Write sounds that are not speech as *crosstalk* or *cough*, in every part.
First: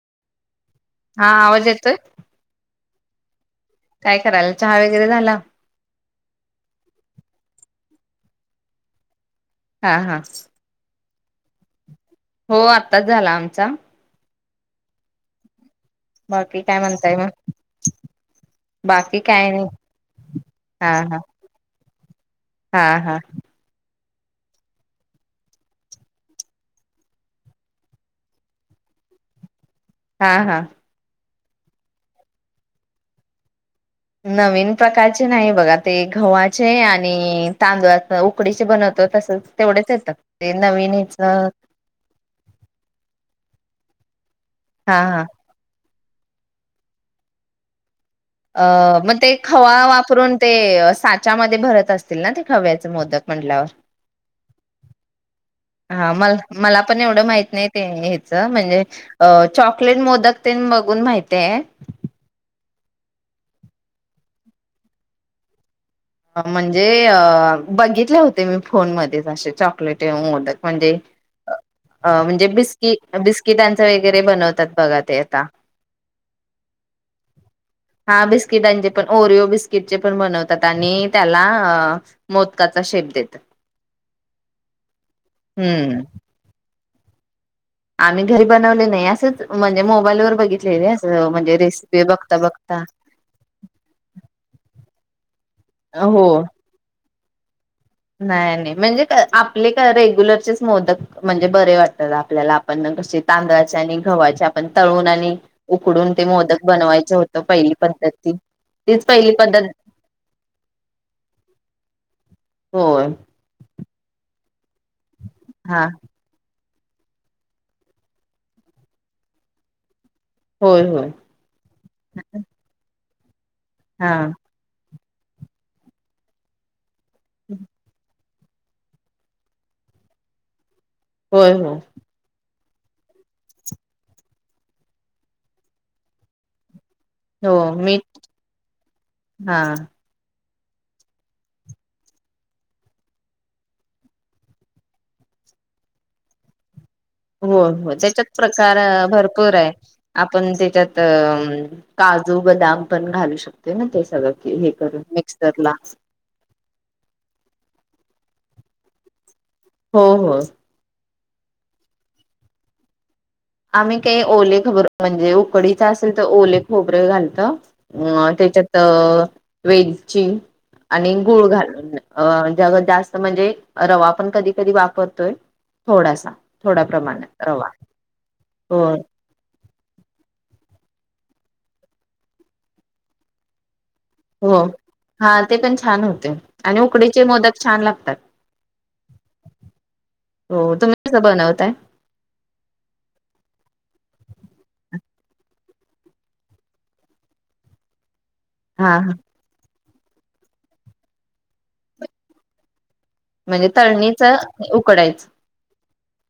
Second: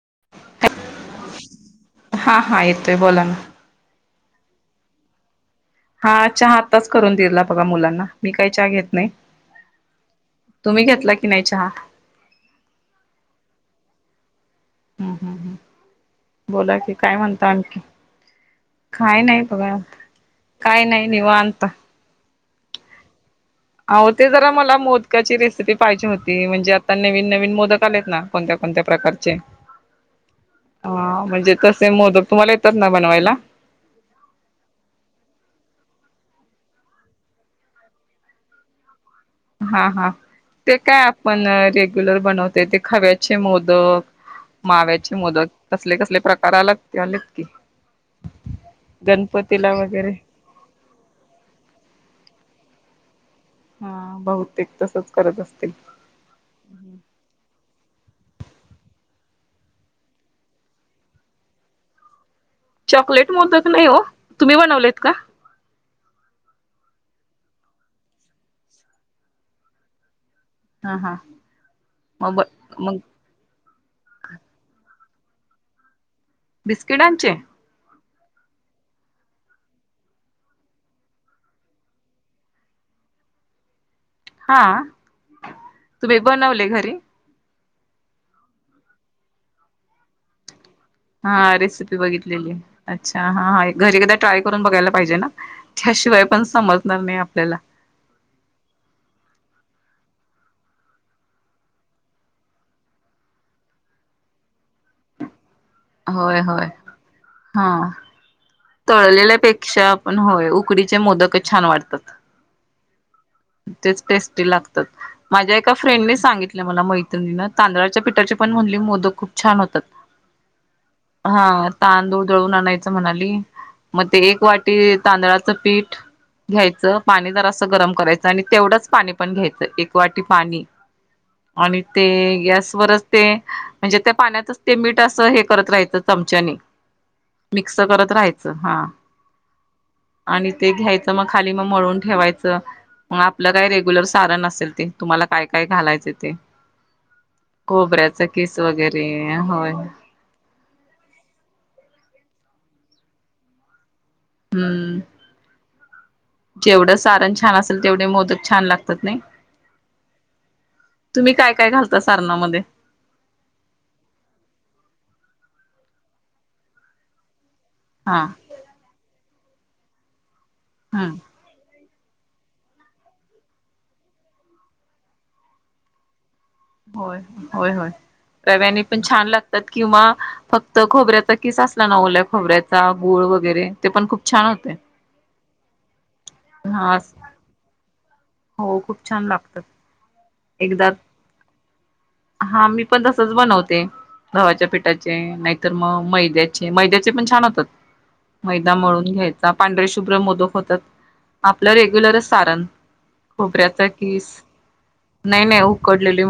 *inaudible* हा आवाज येतोय हा हा येतोय बोला ना काय करायला चहा वगैरे झाला हा चहा आत्ताच करून दिला बघा मुलांना मी काही चहा घेत नाही हा हा कि नाही चहा हो आत्ताच झाला आमचा हम्म हम् हम्म बाकी बोला की म्हणताय काय मग म्हणता आणखी काय नाही बघा काय हा नाही हा निवांत आपलं हा हा अहो ते जरा मला मोदकाची रेसिपी पाहिजे होती म्हणजे आता नवीन नवीन मोदक आलेत ना कोणत्या कोणत्या प्रकारचे हा हा हा म्हणजे कसे मोदक तुम्हाला येतात ना बनवायला नवीन प्रकारचे नाही बघा ते गव्हाचे आणि तांदूळ उकडीचे बनव हा हा ते काय हेच आपण हा रेग्युलर बनवते ते खव्याचे मोदक माव्याची हा मोदक कसले कसले प्रकार ते आलेत की अ मग ते गणपतीला खवा वगैरे वापरून ते साच्यामध्ये भरत असतील ना ते खव्याचे मोदक म्हटल्यावर हा बहुतेक तसच करत असतील. हा म मला पण एवढं माहित नाही ते हच म्हणजे चॉकलेट मोदक तेन बघून माहिती आहे चॉकलेट मोदक माहिती नाही हो तुम्ही बनवलेत का म्हणजे बघितले होते मी फोन मध्ये असे चॉकलेट मोदक हा हा. मग म्हणजे मग बिस्कीट पासून वगैरे बनवतात बघा ते आता बिस्किटांचे हा बिस्किटांचे पण ओरिओ बिस्किट चे पण बनवतात आणि त्याला मोदकाचा शेप देत हा तु्ही बनवले घरी आम्ही घरी बनवले नाही असंच म्हणजे मोबाईलवर बघित हा रेसिपी बघितलेली बघता अच्छा हाा घरी एकादा ट्राय करून बघायला पाहिजे ना त्याशिवाय हो पण समजणार नाही ला नाही नाही म्हणजे आपले का रेग्युलरचेच मोदक म्हणजे बरे वाटतात आपल्याला आपण कसे तांदळाचे आणि गव्हाचे आपण तळून आणि उकडून ते होय मोदक होय बनवायचं होतं हा पहिली पद्धती तळलेल्यापेक्षा आपण होय उकडीचे मोदकच छान वाढतात हो टेस्टी लागतात माझ्या एका फ्रेंडने सांगितलं मला मैत्रिणी तांदळाच्या पिठाची पण म्हणली मोदक खूप छान होतात होय होय हा तांदूळ जळून आणायचं म्हणाले ह म हा एक वाटी तांदळाचं पीठ घ्यायचं पाणी दर असं गरम करायचं आणि तेवढंच पाणी पण घ्यायचं एक वाटी पाणी होय हो आणि ते गॅस ते म्हणजे त्या पाण्यातच ते मीठ असं हे करत राहायचं चमच्यानी हो मिक्स मी करत राहायचं हा आणि ते घ्यायचं मग खाली मग मळून ठेवायचं मग आपलं काय रेग्युलर सारण असेल ते तुम्हाला काय काय घालायचं ते हो हो खोबऱ्याच त्याच्यात किस प्रकार वगैरे भरपूर होय आहे आपण त्याच्यात का जु बदाम पण घालू शकते ना ते सगळं हे हम्म करून मिक्सरला जेवढं सारण छान असेल तेवढे मोदक छान लागतात नाही हा हा तुम्ही काय काय घालता सारणामध्ये आम्ही काही ओले खोबर म्हणजे उकडीच असेल तर ओले खोबरे घालत अ हा त्याच्यात वेजचीिंग ह आणि गूळ घालून अ जगात जास्त म्हणजे रवा पण कधी कधी वापरतोय थोडासा थोडा होय प्रमाणे रवा होय होय हो रव्याने पण छान लागतात किंवा फक्त खोबऱ्याचा किस असला ना ओल्या खोबऱ्याचा गोळ वगैरे ते पण खूप छान हो होते हा ते पण छान होते आणि हा उकडीचे मोदक छान लागतात हो खूप छान लागतात हो एकदा तुम्ही कसं बनवताय हा मी पण तसच बनवते गव्हाच्या पिठाचे नाहीतर मग मैद्याचे मैद्याचे पण छान होतात मैदा हा मळून हा घ्यायचा पांढरे शुभ्र मोदक होतात आपलं रेग्युलर सारण म्हणजे खोबऱ्याचा तळणीच उकडायचं *inaudible* कडले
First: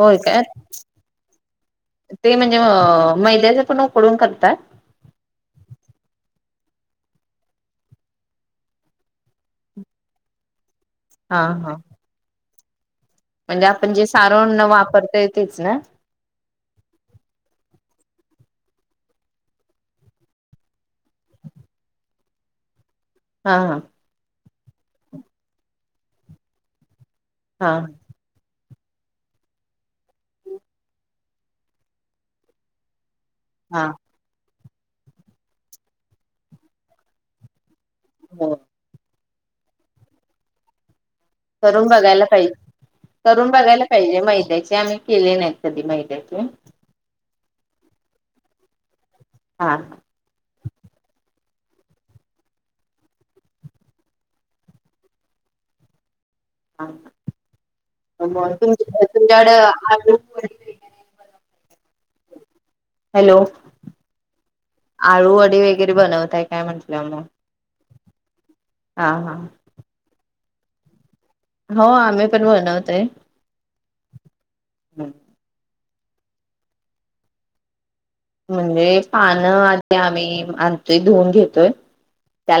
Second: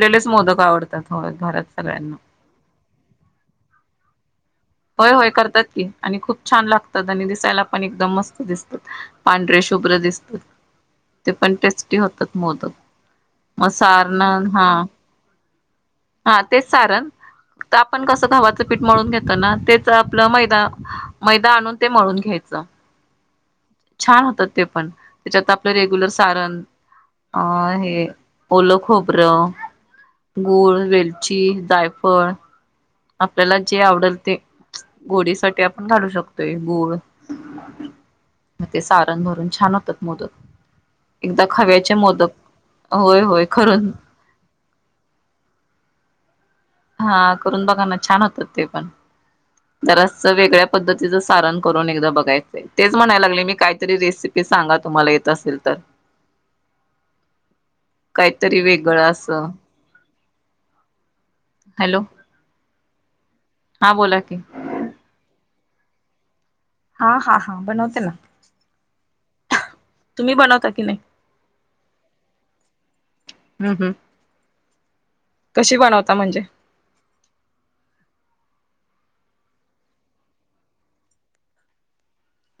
होय काय काय? सगळ्यांना होय होय करतात की आणि खूप छान लागतात आणि दिसायलाही एकदम मस्त दिसतं पांढरे शुभ्र दिसतं. ते हा पण हा टेस्टी होतात मोदक. म्हणजे मग आपण जे सारण हा वापरतय - - तेच ना? हा तेच सारण तर आपण कसं गव्हाचं पीठ मळून घेतो ना तेच आपलं मैदा मैदा आणून ते मळून घ्यायचं. हा हा छान होतात. ते पण त्याच्यात आपलं रेग्युलर सारण - - हा, हे. ओल खोबर, गुळ, वेलची, जायफळ, आपल्याला जे हा आवडलं ते - - गोडीसाठी आपण घालू शकतोय गुळ - हो - म ते सारण - - भरून छान होतात मोदक. एकदा करून खव्याचे बघायला मोदक पाहिजे होय होय करून बघायला पाहिजे मैद्याचे आम्ही केले नाहीत कधी मैद्याचे. हा करून बघाना छान होतात ते पण. हा जरास वेगळ्या - - पद्धतीचं सारण करून एकदा बघायचंय तेच म्हणायला लागले मी काहीतरी रेसिपी सांगा तुम्हाला येत असेल तर - - ह मग तुम वेगळं तुमच्याकड असं आंबिल - - ब *unintelligible* हॅलो. हॅलो हा बोला की आळूवडी वगैरे बनवत - - हा हा हा बनवत - - ना. हा हा. तुम्ही बनवता की नाही? हो. आम्ही पण बनवतोय. हम्म हम्म ता म्हणजे? म्हणजे पानं आधी आम्ही आणतोय धुऊन घेतोय.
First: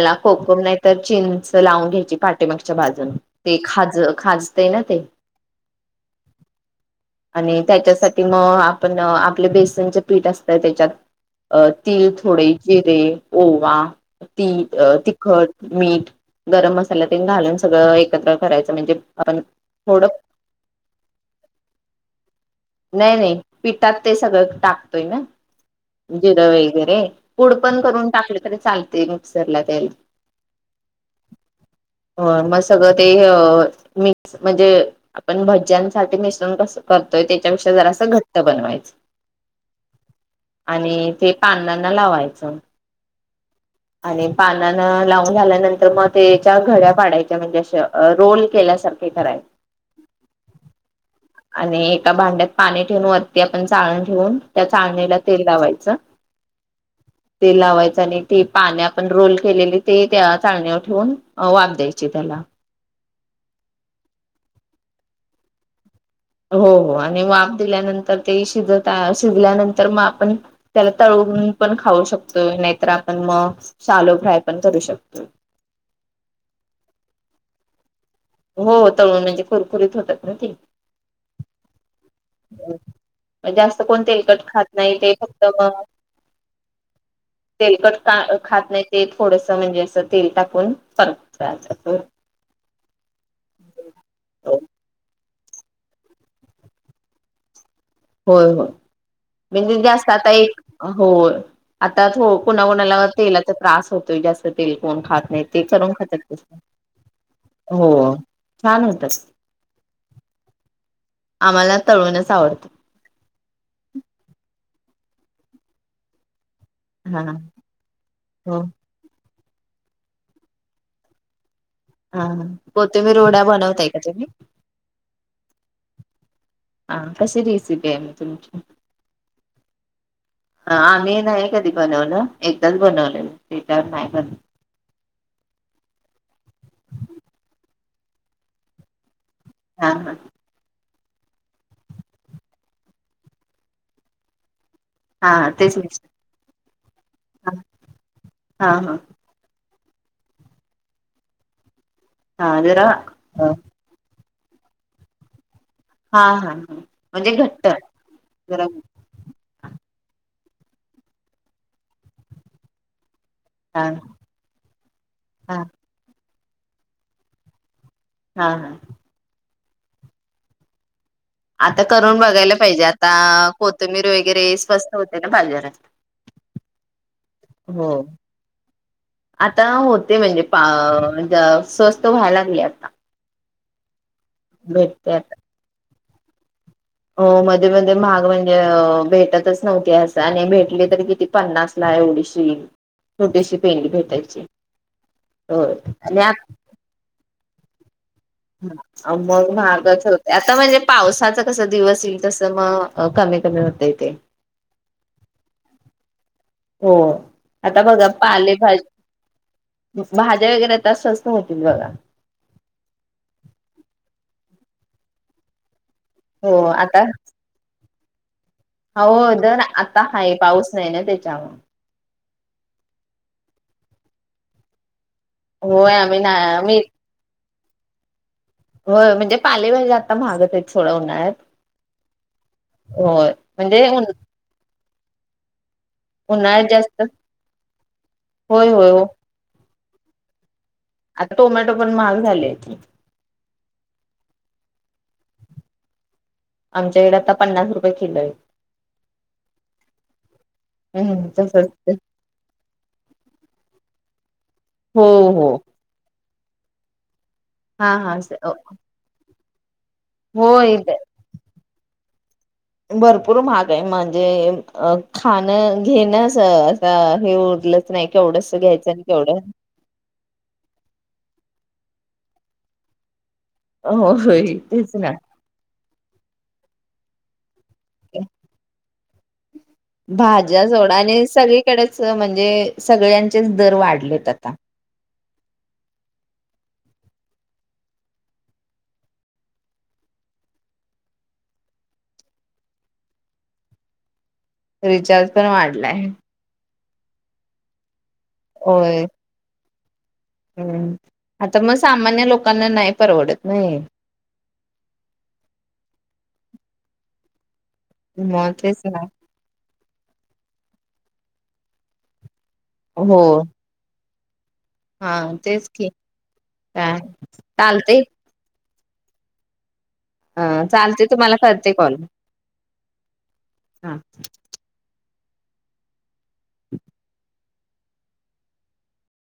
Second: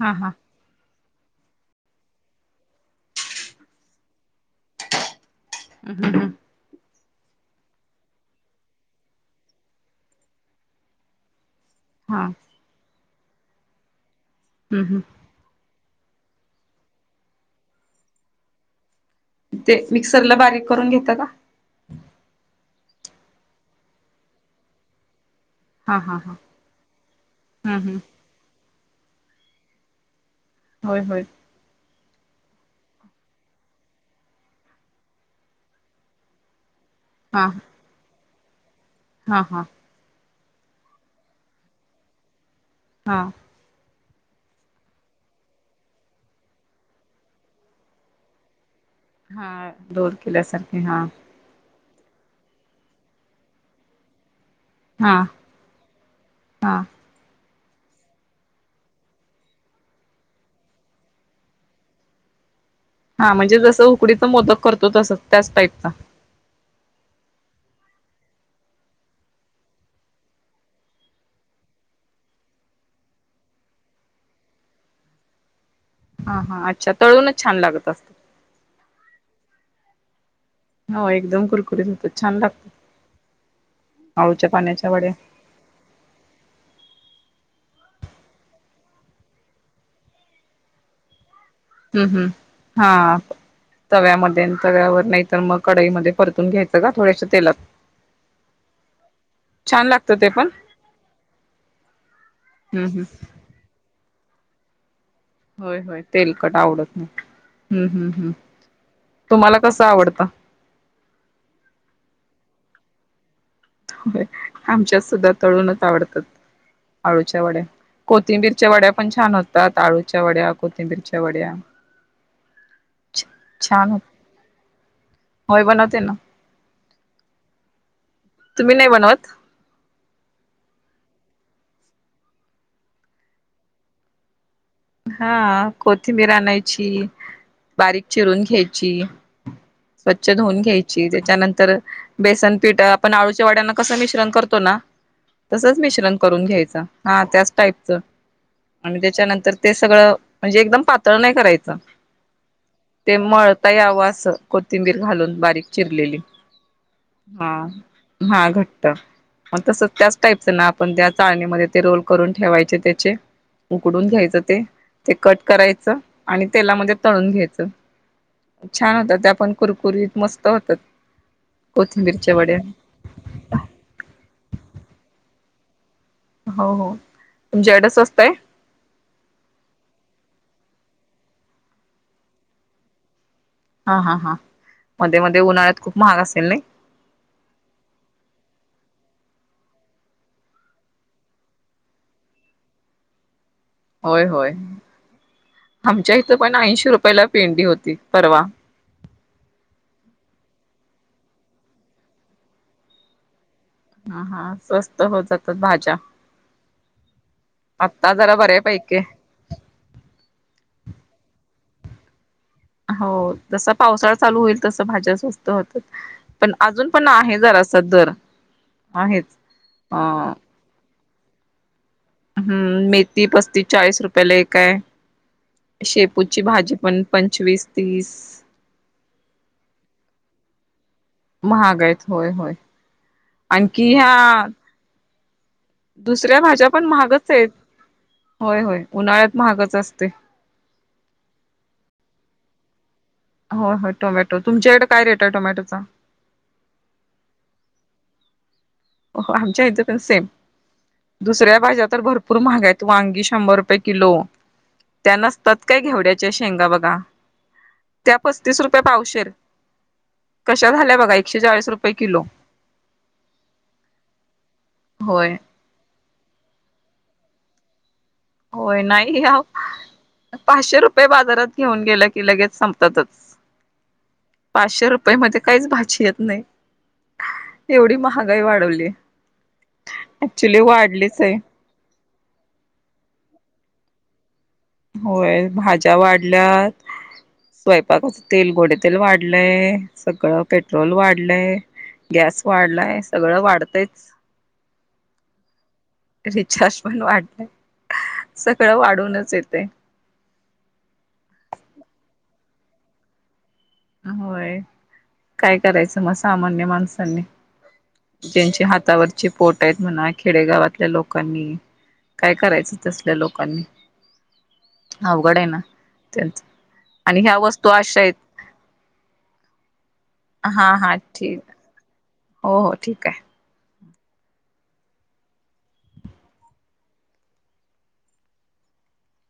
हा हा कोकम नाही तर - - चिंच लावून घ्यायची पाटेमागच्या बाजून ते खाज खाजते ना ते - - हम् हम् हम. आणि त्याच्यासाठी मग आपण आपले बेसनचे पीठ असत. त्याच्यात - - अ तीळ हा थोडे जिरे - - ओवा ती हम्म हम्म तिखट मीठ गरम मसाल्यात घालून सगळं एकत्र करायचं म्हणजे आपण ते थोडं मिक्सरला बारीक करून घेता का? नाही नाही पिठात ते सगळं टाकतोय ना. हा हा हा जिरं वगैरे पुूड हम्म पण हम्म करून टाकले तरी चालत. ते मीक्सरला त्याल होय होय हो मग सगळं ते मिक्स म्हणजे आपण भज्यांसाठी मिश्रण कस करतोय हा त्याच्यापेक्षा जरा असं घ बनवायचं हा हा आणि ते पानांना लावायचं. हा आणि पानान लावून झाल्यानंतर मग त्याच्या घड्या पाडायच्या म्हणजे रोल केल्यासारख हा दोर केल्यासारखे हा आणि एका भांड्यात पाणी ठेवन वरती आपण चाळण ठेवून त्या चाळणीला हा तेल लावायचं हा तेल लावायचं आणि ते पाने आपण रोल केलेली ते त्या चाळण्यावर ठेवून वाफ द्यायची त्याला हा म्हणजे जसं उकडीच मोदक करतो तसं त्याच टाईपचा. हो हो आणि वाप दिल्यानंतर ते शिजत शिजल्यानंतर मग आपण त्याला तळून पण खाऊ शकतोय नाहीतर आपण मग शलो फ्राय पण करू शकतोय. हा हा अच्छा तळूनच छान लागत असत. हो तळण म्हणजे कुरकुरीत होतात ना ते. हो एकदम कुरकुरीत होत छान लागत जास्त कोण तेलकट आळूच्या खात पाण्याच्या नाही वड्या ते फक्त म तेलकट खात नाही. ते थोडस म्हणजे असं तेल टाकून पर हम्म हम्म हा तव्यामध्ये तव्यावर नाही. तर मग कडाईमध्ये परतून घ्यायचं का थोड्याश तेलात होय होय म्हणजे छान जास्त लागतं ते आता पण एक हो आता हम्म कोणाकणाला हम्म तेलाचा त्रास होतो जास्त तेल कोण खात नाही ते होय करून होय खातात तेलकट आवडत नाही हम्म हम्म हो हम्म छान होतात तुम्हाला कसं आवडतं आम्हाला तळूनच आवडत. हो *inaudible* आमच्यात सुद्धा तळूनच आवडतात. हा आळूच्या वड्या हो कोथिंबीरच्या वड्या पण छान होत अळूच्या वड्या कोथिंबीरच्या वड्या हा ह हो तुम्ही रोडा बनवताय छान का होत तुम्ही होय बनवते ना हा कशी रेसिपी आहे म तुम्ही नाही बनवत हा मी नाही कधी बनवलं एकदाच बनवलं ते काय नाही ब हा कोथिंबीर आणायची बारीक चिरून घ्यायची हा स्वच्छ धुऊन घ्यायची त्याच्यानंतर बेसन पीठ आपण आळूच्या वाड्यांना कसं मिश्रण करतो ना हा हा तेच तसच मी मिश्रण करून घ्यायचं *inaudible* हा त्याच टाईपचं हा हा आणि त्याच्यानंतर ते सगळं म्हणजे एकदम पातळ नाही करायचं हा जरा ते अ मळता यावं असं कोथिंबीर घालून बारीक चिरलेली हा हा हा म्हणजे हा घट्ट हा जरा घट्ट मग तस त्याच टाईपच ना आपण त्या चाळणीमध्ये ते रोल करून ठेवायचे त्याचे हा उकडून घ्यायचं ते ते कट हा करायचं आणि तेलामध्ये तळून घ्यायचं हा हा छान होता त्या पण कुरकुरीत मस्त होतात आता करून कोथिंबीरचे बघायला वडे पाहिजे आता कोथंबीर वगैरे स्वस्त होते ना भाज्या अ *inaudible* हो हो तुमच्या कड स्वस्ताय अ स्वस्त व्हायला लागले आता हा हा ह भेटते मध्ये आता मध्ये उन्हाळ्यात खूप. महाग असे नाइ. हो मध्ये मध्ये महाग म्हणजे भेटतच नव्हती, अस आणि भेटली तररी किती पन्नास ला एवढीशी छोटीशी. पेंडी होय भेटायची होय हो आमच्या आणि इथ पण ऐंशी रुपयाला पेंडी होती, पर हा मग महागच होते आता म्हणजे. पावसाचा कस दिवस येईल तस मग कमी. कमी होतय ते हा हा स्वस्त होतात भाज्या. हो आता बघा आत्ता जरा पालेभज बऱ्यापैकी भाज्या वगैरे आता स्वस्तत. तिनवाला. हो, जसा पावसाळा चालू होईल तस भाज्या स्वस्त होतात. पण हो अजून आता पण आहे, जरास तर. हो दर आता हाय. पाऊस नाही ना त्या जाव. हं, मेथी पस्तीस चाळीस रुपयाला एकय. होय आम्ही ना शेपूची भाजी पण पंचवीस, तीस, हो म्हणजे पाले भाज्या आता माहागच आहेच. महाग आहेत. होय होय. होय म्हणजे आणखी उन ह्या दुसऱ्या भाज्या उन्हाळ्यात पण जास्त महागच आहेत. होय होय, उन्हाळ्यात महागच असत. ते. आता टोमॅटो पण महाग झाले. हो होय टोमॅटो, तुमच्याकडे काय रेट आहे टोमॅटोचा? आमच्याकडे आता पन्नास रुपये किलो आहे. हो आमच्या इथं पण सेम. हम्म दुसऱ्या तसच भाज्या ते तर भरपूर महागाय. वांगी शंभर रुपये किलो, हो त्यांना हो तत्काय घेवड्या च्या शेंगा बघा. हा त्या हा स पस्तीस रुपये पावशेर. कशा होय झाल्या बघा एकशे चाळीस रुपये रुपये किलो. भर पूर महाग म्हणजे होय खा, घेन, च आता हे उरलं च ना होय. नाही आओ पाचशे रुपये बाजारात घेऊन गेलं की लगेच संपतातच. हो होय पाचशे तेच ना रुपये मध्ये काहीच भाजी येत नाही. एवढी महागाई वाढवली. ऍक्च्युली भाज्या जोडाने वाढलीच आहे सगळीकडे च म्हणजे सगळ्यांचेच दर वाढलेत आता. होय भाज्या वाढल्यात, स्वयंपाकाच तेल गोडे तेल वाढलंय, सगळं पेट्रोल वाढलंय, गॅस वाढलाय सगळं वाढतंयच. रिचार्ज पण वाढला आहे. रिचार्ज पण वाढलंय. सगळं होय वाढूनच येत. ते. हम्म आता मगं सामान्य लोकांना नाही परवडत. ना हे. होय काय करायचं मगं सामान माणसांनी मग ज्यांचे तेच ना हातावरची पोट आहेत? म्हणा खेडेगावातल्या लोकांनी काय करायचं तसल्या हो लोकांनी हा अवघड आहे ना तेच की काय आणि ह्या वस्तू अशा चालतय. आहेत अ हा हा चालते ठीक तुम्हाला करते कॉल! हो हो ठीक आहे. हा.